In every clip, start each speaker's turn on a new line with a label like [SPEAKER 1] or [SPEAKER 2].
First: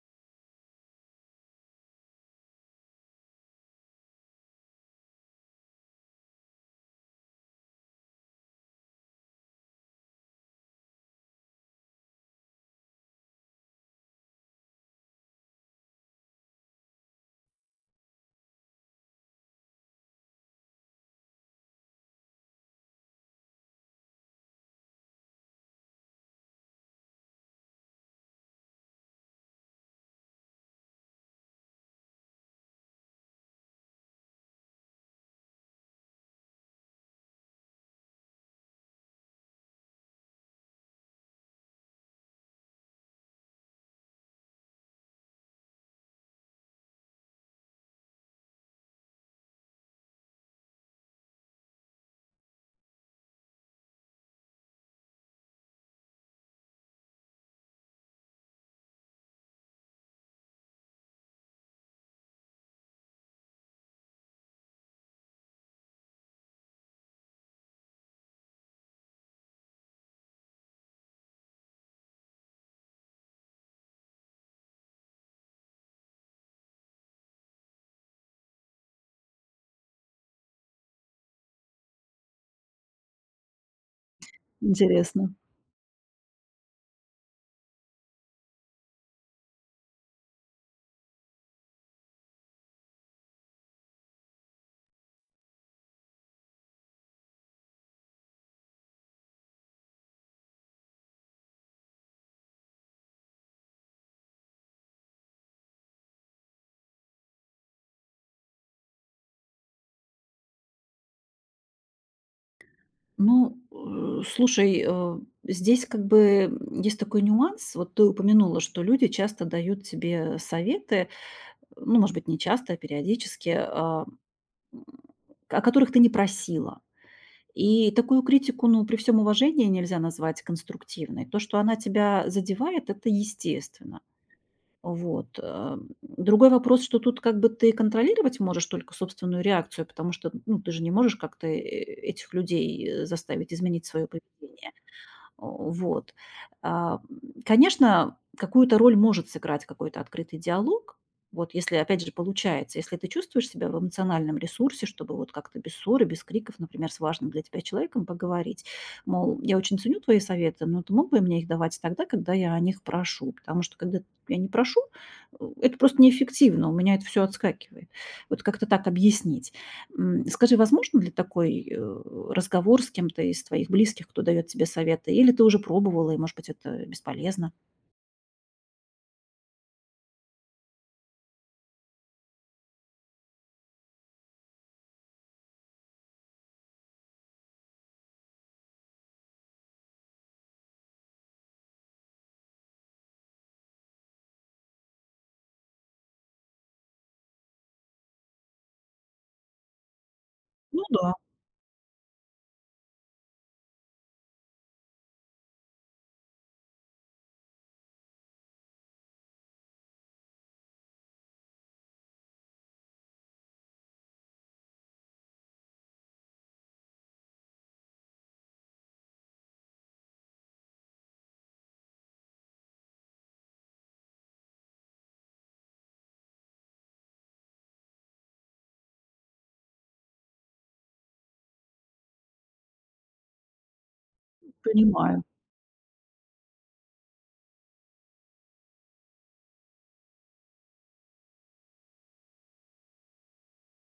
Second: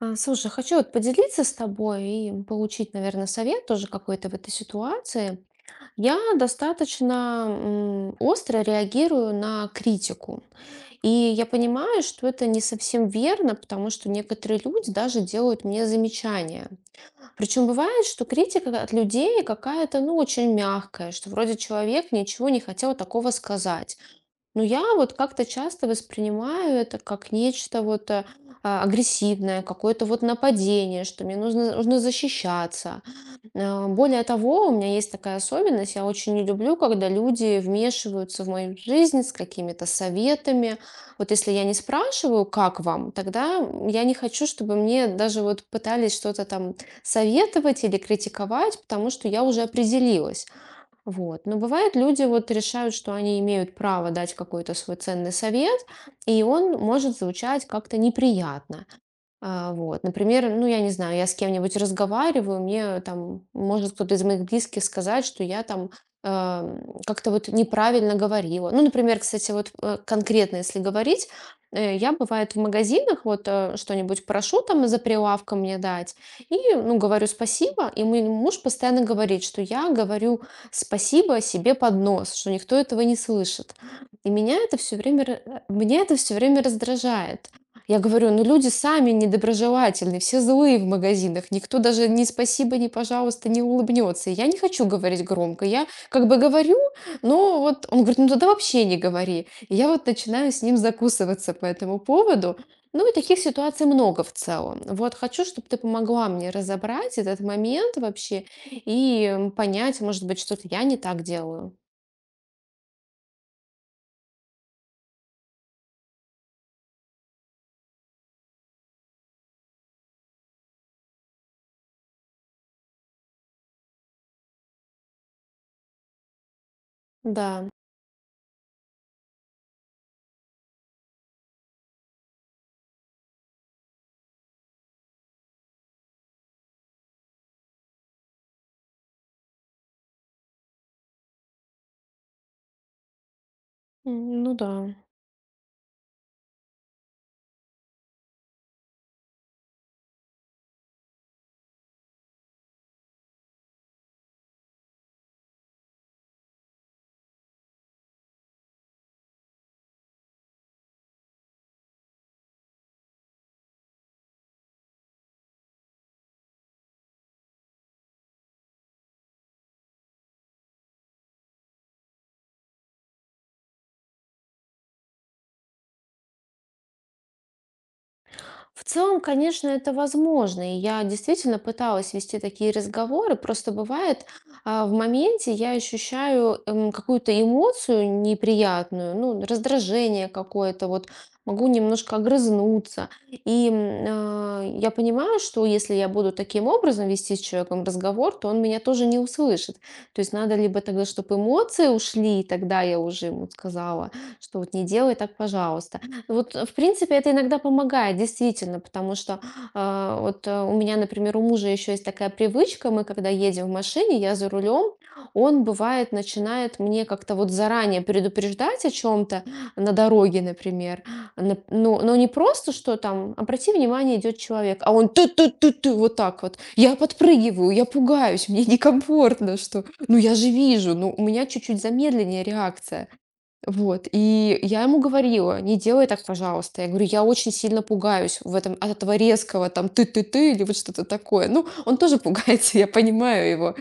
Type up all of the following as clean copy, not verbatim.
[SPEAKER 1] Слушай, хочу вот поделиться с тобой и получить, наверное, совет тоже какой-то в этой ситуации. Я достаточно остро реагирую на критику. И я понимаю, что это не совсем верно, потому что некоторые люди даже делают мне замечания. Причем бывает, что критика от людей какая-то, ну, очень мягкая, что вроде человек ничего не хотел такого сказать. Но я вот как-то часто воспринимаю это как нечто вот агрессивное, какое-то вот нападение, что мне нужно защищаться. Более того, у меня есть такая особенность, я очень не люблю, когда люди вмешиваются в мою жизнь с какими-то советами. Вот если я не спрашиваю, как вам, тогда я не хочу, чтобы мне даже вот пытались что-то там советовать или критиковать, потому что я уже определилась. Вот. Но бывает, люди вот решают, что они имеют право дать какой-то свой ценный совет, и он может звучать как-то неприятно. Вот, например, ну, я не знаю, я с кем-нибудь разговариваю, мне там может кто-то из моих близких сказать, что я там как-то вот неправильно говорила. Ну, например, кстати, вот конкретно, если говорить, я бывает в магазинах вот что-нибудь прошу там за прилавком мне дать, и, ну, говорю спасибо, и мой муж постоянно говорит, что я говорю спасибо себе под нос, что никто этого не слышит. И
[SPEAKER 2] Интересно.
[SPEAKER 1] меня это все время раздражает. Я говорю, ну люди сами недоброжелательны, все злые в магазинах, никто даже ни спасибо, ни пожалуйста не улыбнется. И я не хочу говорить громко, я как бы говорю, но вот он говорит, ну тогда вообще не говори. И я вот начинаю с ним закусываться по этому поводу. Ну и таких ситуаций много в целом. Вот хочу, чтобы ты помогла мне разобрать этот момент вообще и понять, может быть, что-то я не так делаю.
[SPEAKER 2] Ну, слушай, здесь как бы есть такой нюанс. Вот ты упомянула, что люди часто дают тебе советы, ну, может быть, не часто, а периодически, м, о которых ты не просила.
[SPEAKER 1] Да.
[SPEAKER 2] И такую критику, ну, при всем уважении нельзя назвать конструктивной. То, что она тебя задевает, это естественно. Вот. Другой вопрос, что тут как бы ты контролировать можешь только собственную реакцию, потому что, ну, ты же не можешь как-то этих людей заставить изменить свое
[SPEAKER 1] М, ну
[SPEAKER 2] поведение.
[SPEAKER 1] да.
[SPEAKER 2] О, вот. Конечно, какую-то роль может сыграть какой-то открытый диалог. Вот если, опять же, получается, если ты чувствуешь себя в эмоциональном ресурсе, чтобы вот как-то без ссоры, без криков, например, с важным для тебя человеком поговорить, мол, я очень ценю твои советы, но ты мог бы мне их давать тогда, когда я о них прошу, потому что когда я не прошу, это просто неэффективно, у меня это все отскакивает. Вот как-то так объяснить. Скажи, возможно ли такой, разговор с кем-то из твоих близких, кто дает тебе советы? Или ты уже пробовала, и, может быть, это бесполезно?
[SPEAKER 1] В целом, конечно, это возможно. И я действительно пыталась вести такие разговоры. Просто бывает, в моменте я ощущаю какую-то эмоцию неприятную, ну, раздражение какое-то, вот могу немножко огрызнуться. И я понимаю, что если я буду таким образом вести с человеком разговор, то он меня тоже не услышит. То есть надо либо
[SPEAKER 2] Ну
[SPEAKER 1] тогда,
[SPEAKER 2] да,
[SPEAKER 1] чтобы эмоции ушли, и тогда я уже ему сказала, что вот не делай так, пожалуйста. Вот, в принципе, это иногда помогает, действительно, потому что вот у меня, например, у мужа еще есть такая привычка, мы когда едем в машине, я за рулем, он бывает начинает мне как-то вот заранее предупреждать о чем-то на дороге, например, ну, но не просто, что там, обрати внимание, идет человек, а он ты ты ты ты вот так вот, я подпрыгиваю, я пугаюсь, мне некомфортно, что, ну я же вижу, ну у меня чуть-чуть замедленнее реакция. Вот, и я ему
[SPEAKER 2] понимаю.
[SPEAKER 1] говорила: "Не делай так, пожалуйста". Я говорю: "Я очень сильно пугаюсь в этом от этого резкого там ты-ты-ты или вот что-то такое". Ну, он тоже пугается, я понимаю его.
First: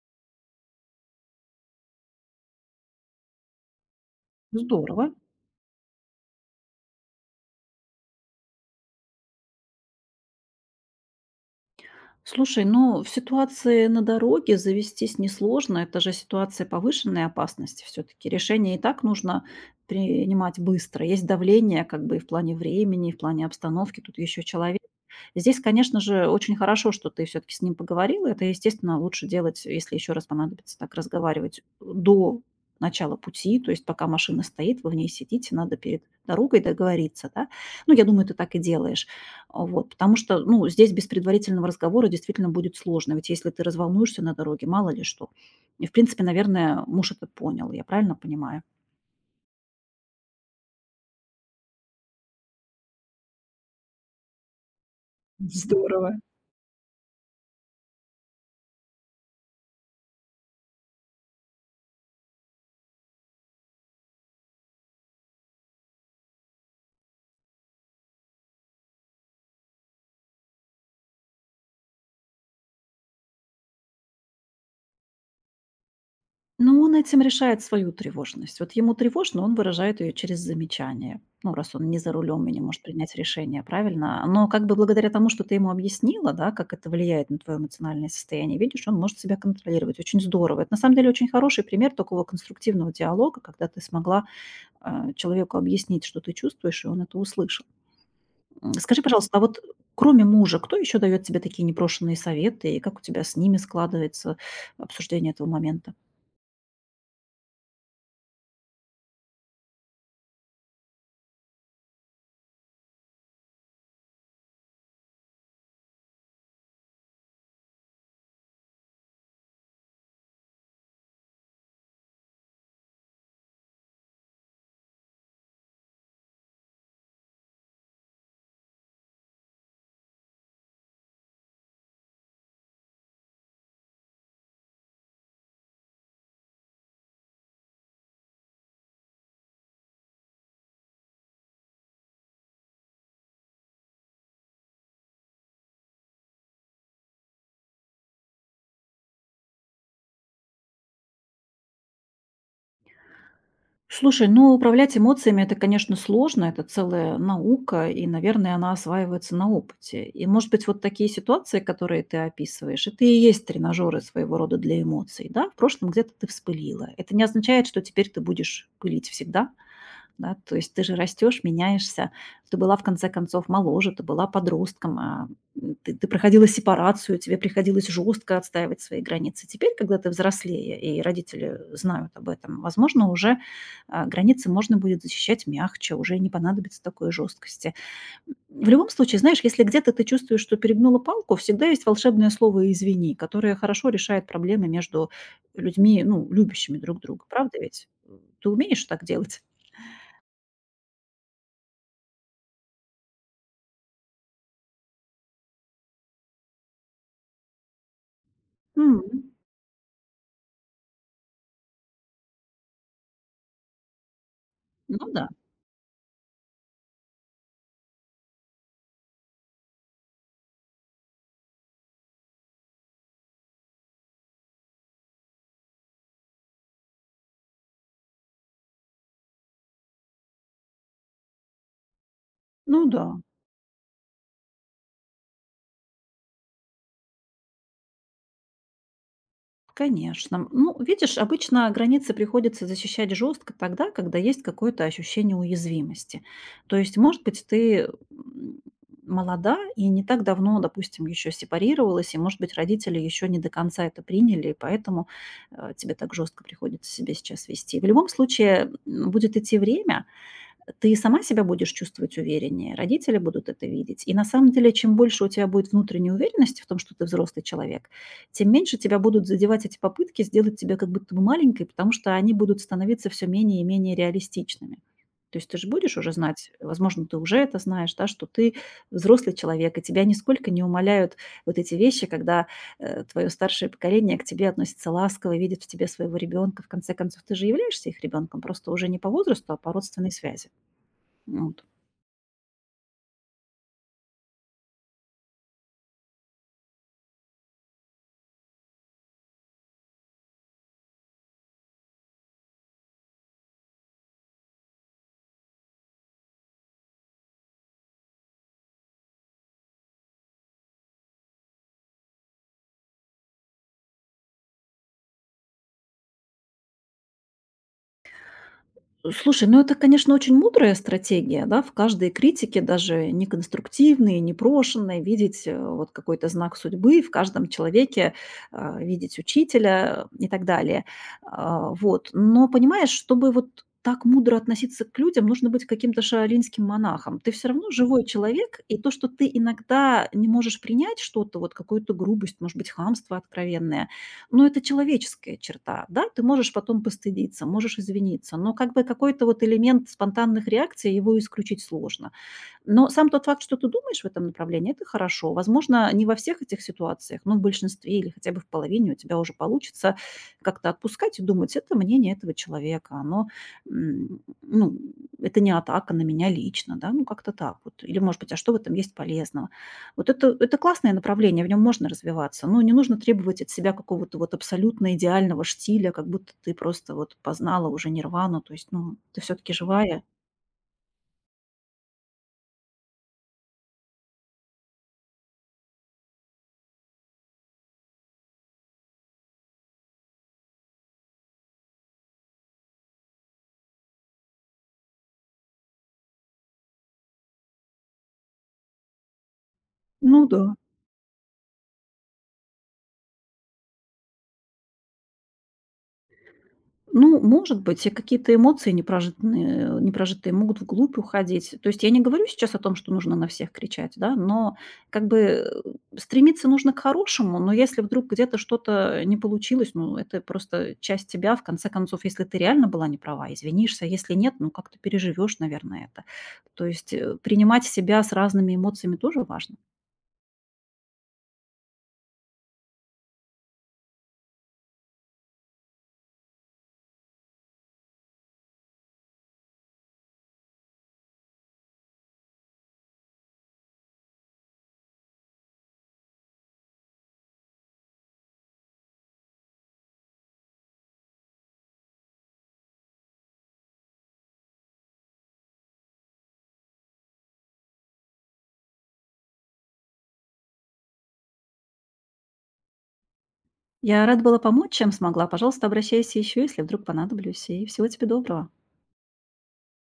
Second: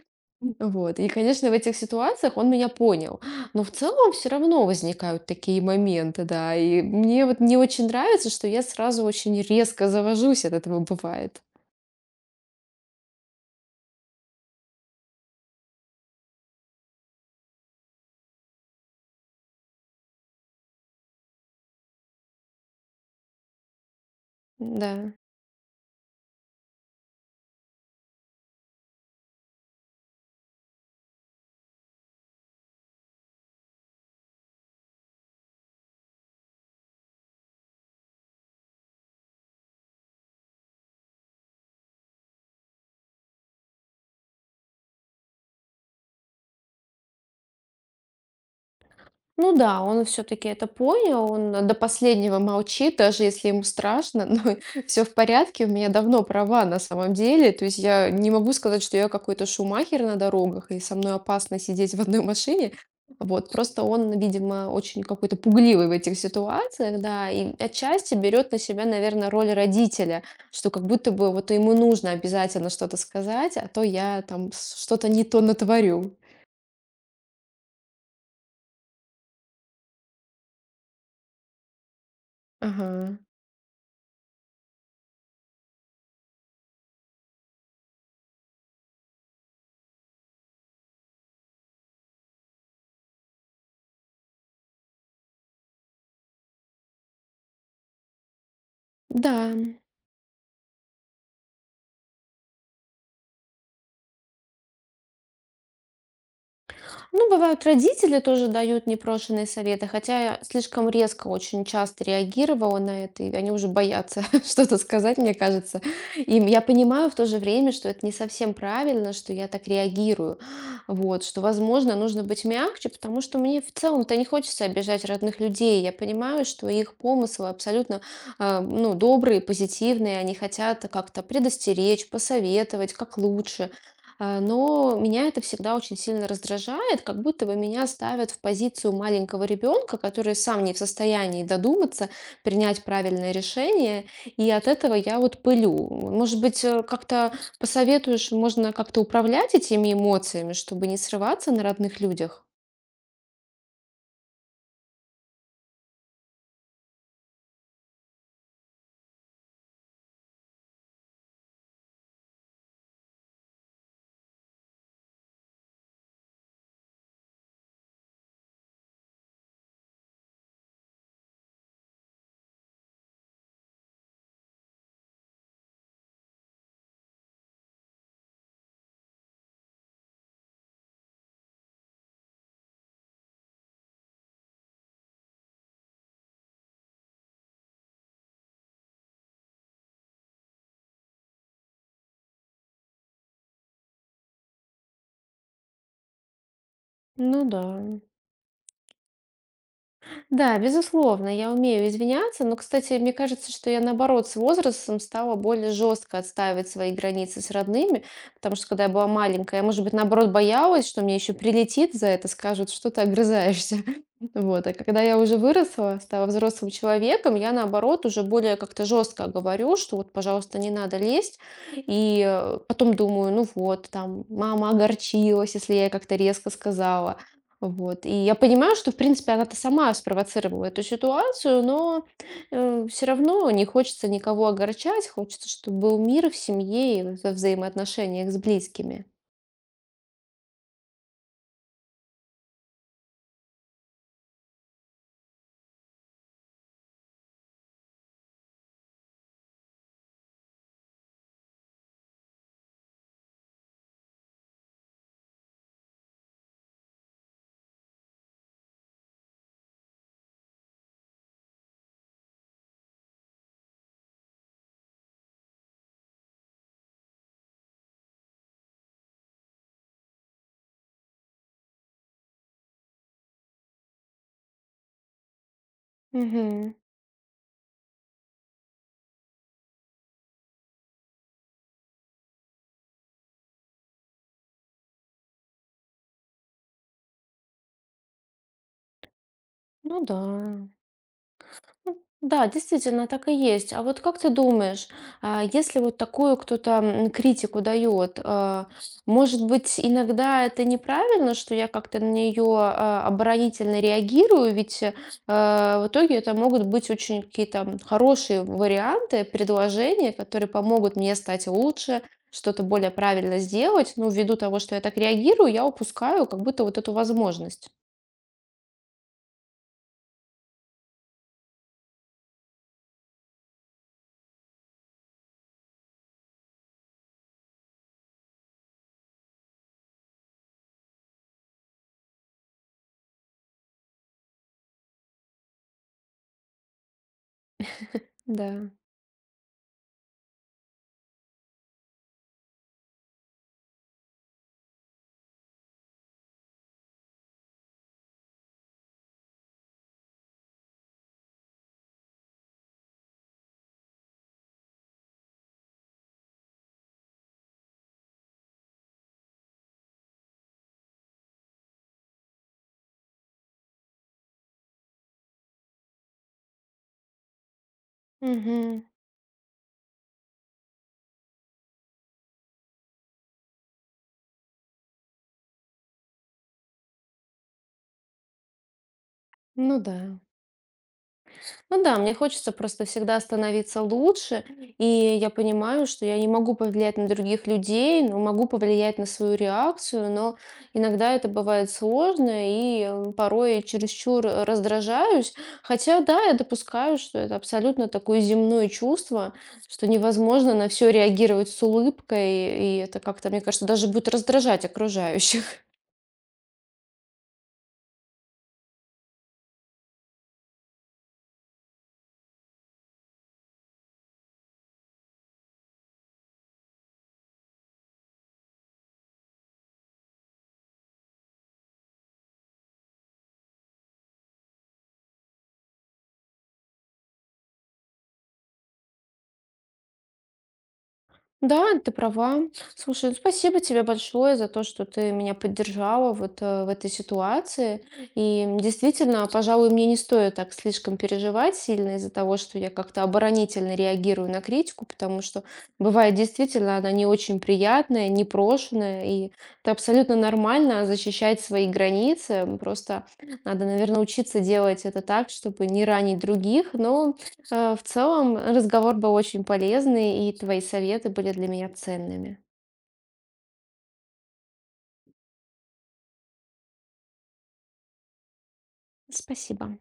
[SPEAKER 1] Вот, и, конечно, в этих ситуациях он меня понял. Но в целом все равно
[SPEAKER 2] Здорово.
[SPEAKER 1] возникают такие моменты, да. И мне вот не очень нравится, что я сразу очень резко завожусь от этого, бывает.
[SPEAKER 2] Слушай, ну в ситуации на дороге завестись несложно. Это же ситуация повышенной опасности все-таки. Решение и так нужно принимать быстро. Есть давление как бы и в плане времени, и в плане обстановки. Тут еще человек.
[SPEAKER 1] Да.
[SPEAKER 2] Здесь, конечно же, очень хорошо, что ты все-таки с ним поговорила. Это, естественно, лучше делать, если еще раз понадобится так разговаривать, до начала пути, то есть пока машина стоит, вы в ней сидите, надо перед дорогой договориться, да? Ну, я думаю, ты так и делаешь. А, вот, потому что, ну, здесь без предварительного разговора действительно будет сложно. Ведь если ты разволнуешься на дороге, мало ли что. И, в принципе, наверное, муж это понял, я правильно понимаю?
[SPEAKER 1] Ну да, он все-таки это понял, он до последнего молчит, даже если ему страшно, но все в порядке, у меня
[SPEAKER 2] Здорово.
[SPEAKER 1] давно права на самом деле, то есть я не могу сказать, что я какой-то шумахер на дорогах, и со мной опасно сидеть в одной машине, вот, просто он, видимо, очень какой-то пугливый в этих ситуациях, да, и отчасти берет на себя, наверное, роль родителя, что как будто бы вот ему нужно обязательно что-то сказать, а то я там что-то не то натворю.
[SPEAKER 2] Но он этим решает свою тревожность. Вот ему тревожно, он выражает ее через замечание. Ну, раз он не за рулем и не может принять
[SPEAKER 1] Ага.
[SPEAKER 2] решение, правильно? Но как бы благодаря тому, что ты ему объяснила, да, как это влияет на твое эмоциональное состояние, видишь, он может себя контролировать. Очень здорово. Это на самом деле очень хороший пример такого конструктивного диалога, когда ты смогла человеку объяснить, что ты чувствуешь, и он это услышал. Скажи, пожалуйста,
[SPEAKER 1] Да.
[SPEAKER 2] а вот кроме мужа, кто еще дает тебе такие непрошенные советы, и как у тебя с ними складывается обсуждение этого момента?
[SPEAKER 1] Ну, бывают, родители тоже дают непрошенные советы, хотя я слишком резко очень часто реагировала на это, и они уже боятся что-то сказать, мне кажется. И я понимаю в то же время, что это не совсем правильно, что я так реагирую. Вот, что, возможно, нужно быть мягче, потому что мне в целом-то не хочется обижать родных людей. Я понимаю, что их помыслы абсолютно, ну, добрые, позитивные, они хотят как-то предостеречь, посоветовать, как лучше. Но меня это всегда очень сильно раздражает, как будто бы меня ставят в позицию маленького ребенка, который сам не в состоянии додуматься, принять правильное решение, и от этого я вот пылю. Может быть, как-то посоветуешь, можно как-то управлять этими эмоциями, чтобы не срываться на родных людях?
[SPEAKER 2] Слушай, ну управлять эмоциями это, конечно, сложно, это целая наука, и, наверное, она осваивается на опыте. И, может быть, вот такие ситуации, которые ты описываешь, это и есть тренажеры своего рода для эмоций, да? В прошлом где-то ты вспылила. Это не означает, что теперь ты будешь пылить всегда. Да, то есть ты же растешь, меняешься. Ты была, в конце концов, моложе, ты была подростком, ты проходила сепарацию, тебе приходилось жестко отстаивать свои границы. Теперь, когда ты взрослее, и родители знают об этом, возможно, уже границы можно будет защищать мягче, уже не понадобится такой жесткости. В любом случае, знаешь, если где-то ты чувствуешь, что перегнула палку, всегда есть волшебное слово «извини», которое хорошо решает проблемы между людьми, ну, любящими друг друга.
[SPEAKER 1] Ну
[SPEAKER 2] Правда
[SPEAKER 1] да.
[SPEAKER 2] ведь? Ты умеешь так делать?
[SPEAKER 1] Да, безусловно, я умею извиняться, но, кстати, мне кажется, что я, наоборот, с возрастом стала более жестко отстаивать свои границы с родными, потому что, когда я была
[SPEAKER 2] М.
[SPEAKER 1] маленькая, я, может быть, наоборот, боялась, что мне еще прилетит за это, скажут, что ты огрызаешься. Вот. А когда
[SPEAKER 2] Ну
[SPEAKER 1] я
[SPEAKER 2] да,
[SPEAKER 1] уже выросла, стала взрослым человеком, я, наоборот, уже более как-то жестко говорю, что вот, пожалуйста, не надо лезть. И потом думаю, ну вот, там, мама огорчилась, если я ей как-то резко сказала. Вот. И я понимаю, что, в принципе, она-то сама спровоцировала эту ситуацию, но
[SPEAKER 2] ну да,
[SPEAKER 1] все равно не хочется никого огорчать, хочется, чтобы был мир в семье и во взаимоотношениях с близкими.
[SPEAKER 2] конечно. Ну, видишь, обычно границы приходится защищать жестко тогда, когда есть какое-то ощущение уязвимости. То есть, может быть, ты м, молода и не так давно, допустим, еще сепарировалась, и, может быть, родители еще не до конца это приняли, и поэтому тебе так жестко приходится себя сейчас вести. В любом случае, будет идти время. Ты сама себя будешь чувствовать увереннее, родители будут это видеть. И на самом деле, чем больше у тебя будет внутренней уверенности в том, что ты взрослый человек, тем меньше тебя будут задевать эти попытки сделать тебя как будто бы маленькой, потому что они будут становиться все менее и менее реалистичными. То есть ты же будешь уже знать,
[SPEAKER 1] Мгм.
[SPEAKER 2] возможно, ты уже это знаешь, да, что ты взрослый человек, и тебя нисколько не умаляют вот эти вещи, когда твое старшее поколение к тебе относится ласково, видит в тебе своего ребенка. В конце концов, ты же являешься их ребенком, просто уже не по возрасту, а по
[SPEAKER 1] Ну
[SPEAKER 2] родственной
[SPEAKER 1] да.
[SPEAKER 2] связи. Вот.
[SPEAKER 1] Ну Да, действительно, так и есть. А вот как ты думаешь, если вот такую кто-то критику дает, может быть, иногда это неправильно, что я как-то на нее оборонительно реагирую, ведь в итоге это могут быть очень какие-то хорошие варианты, предложения, которые помогут мне стать лучше, что-то более правильно сделать. Ну, ввиду того, что я так реагирую, я упускаю как будто вот эту возможность.
[SPEAKER 2] Слушай, ну это, конечно, очень мудрая стратегия, да, в каждой критике, даже неконструктивной, непрошенной, видеть вот какой-то знак судьбы в каждом человеке, видеть учителя и так далее. Вот. Но понимаешь, чтобы вот так мудро относиться к людям, нужно быть каким-то шаолиньским монахом. Ты все равно живой человек,
[SPEAKER 1] Да.
[SPEAKER 2] и то, что ты иногда не можешь принять что-то, вот какую-то грубость, может быть, хамство откровенное. Но это человеческая черта, да, ты можешь потом постыдиться, можешь извиниться, но как бы какой-то вот элемент спонтанных реакций, его исключить сложно. Но сам тот факт, что ты думаешь в этом направлении, это хорошо. Возможно, не во всех этих ситуациях, но в большинстве или хотя бы в половине у тебя уже получится как-то отпускать и думать, это мнение этого человека, оно, ну, это не атака на меня лично, да, ну, как-то так вот. Или, может быть, а что в этом
[SPEAKER 1] Мгм.
[SPEAKER 2] есть полезного? Вот это классное направление, в нем можно развиваться, но не нужно требовать от себя какого-то вот абсолютно идеального штиля, как будто ты просто вот познала уже нирвану, то есть, ну, ты все-таки
[SPEAKER 1] Ну да.
[SPEAKER 2] живая.
[SPEAKER 1] Ну да, мне хочется просто всегда становиться лучше, и я понимаю, что я не могу повлиять на других людей, но могу повлиять на свою реакцию, но иногда это бывает сложно, и порой чересчур раздражаюсь. Хотя да, я допускаю, что это абсолютно такое земное чувство, что
[SPEAKER 2] Ну да.
[SPEAKER 1] невозможно на все реагировать с улыбкой, и это как-то, мне кажется, даже будет раздражать окружающих.
[SPEAKER 2] Ну, может быть, и какие-то эмоции непрожитые, непрожитые могут вглубь уходить. То есть я не говорю сейчас о том, что нужно на всех кричать, да, но как бы стремиться нужно к хорошему, но если вдруг где-то что-то не получилось, ну, это просто часть тебя, в конце концов, если ты реально была не права, извинишься, а если нет, ну, как ты переживешь, наверное, это. То есть принимать себя с разными эмоциями тоже важно.
[SPEAKER 1] Да, ты права. Слушай, ну, спасибо тебе большое за то, что ты меня поддержала вот в этой ситуации. И действительно, пожалуй, мне не стоит так слишком переживать сильно из-за того, что я как-то оборонительно реагирую на критику, потому что бывает действительно она не очень приятная, непрошенная, и это абсолютно нормально защищать свои границы. Просто надо, наверное, учиться делать это так, чтобы не ранить других, но в целом разговор был очень полезный, и твои советы были для меня ценными.
[SPEAKER 2] Я рада была помочь, чем смогла. Пожалуйста, обращайся еще, если вдруг понадоблюсь, и всего тебе доброго.
[SPEAKER 1] Спасибо.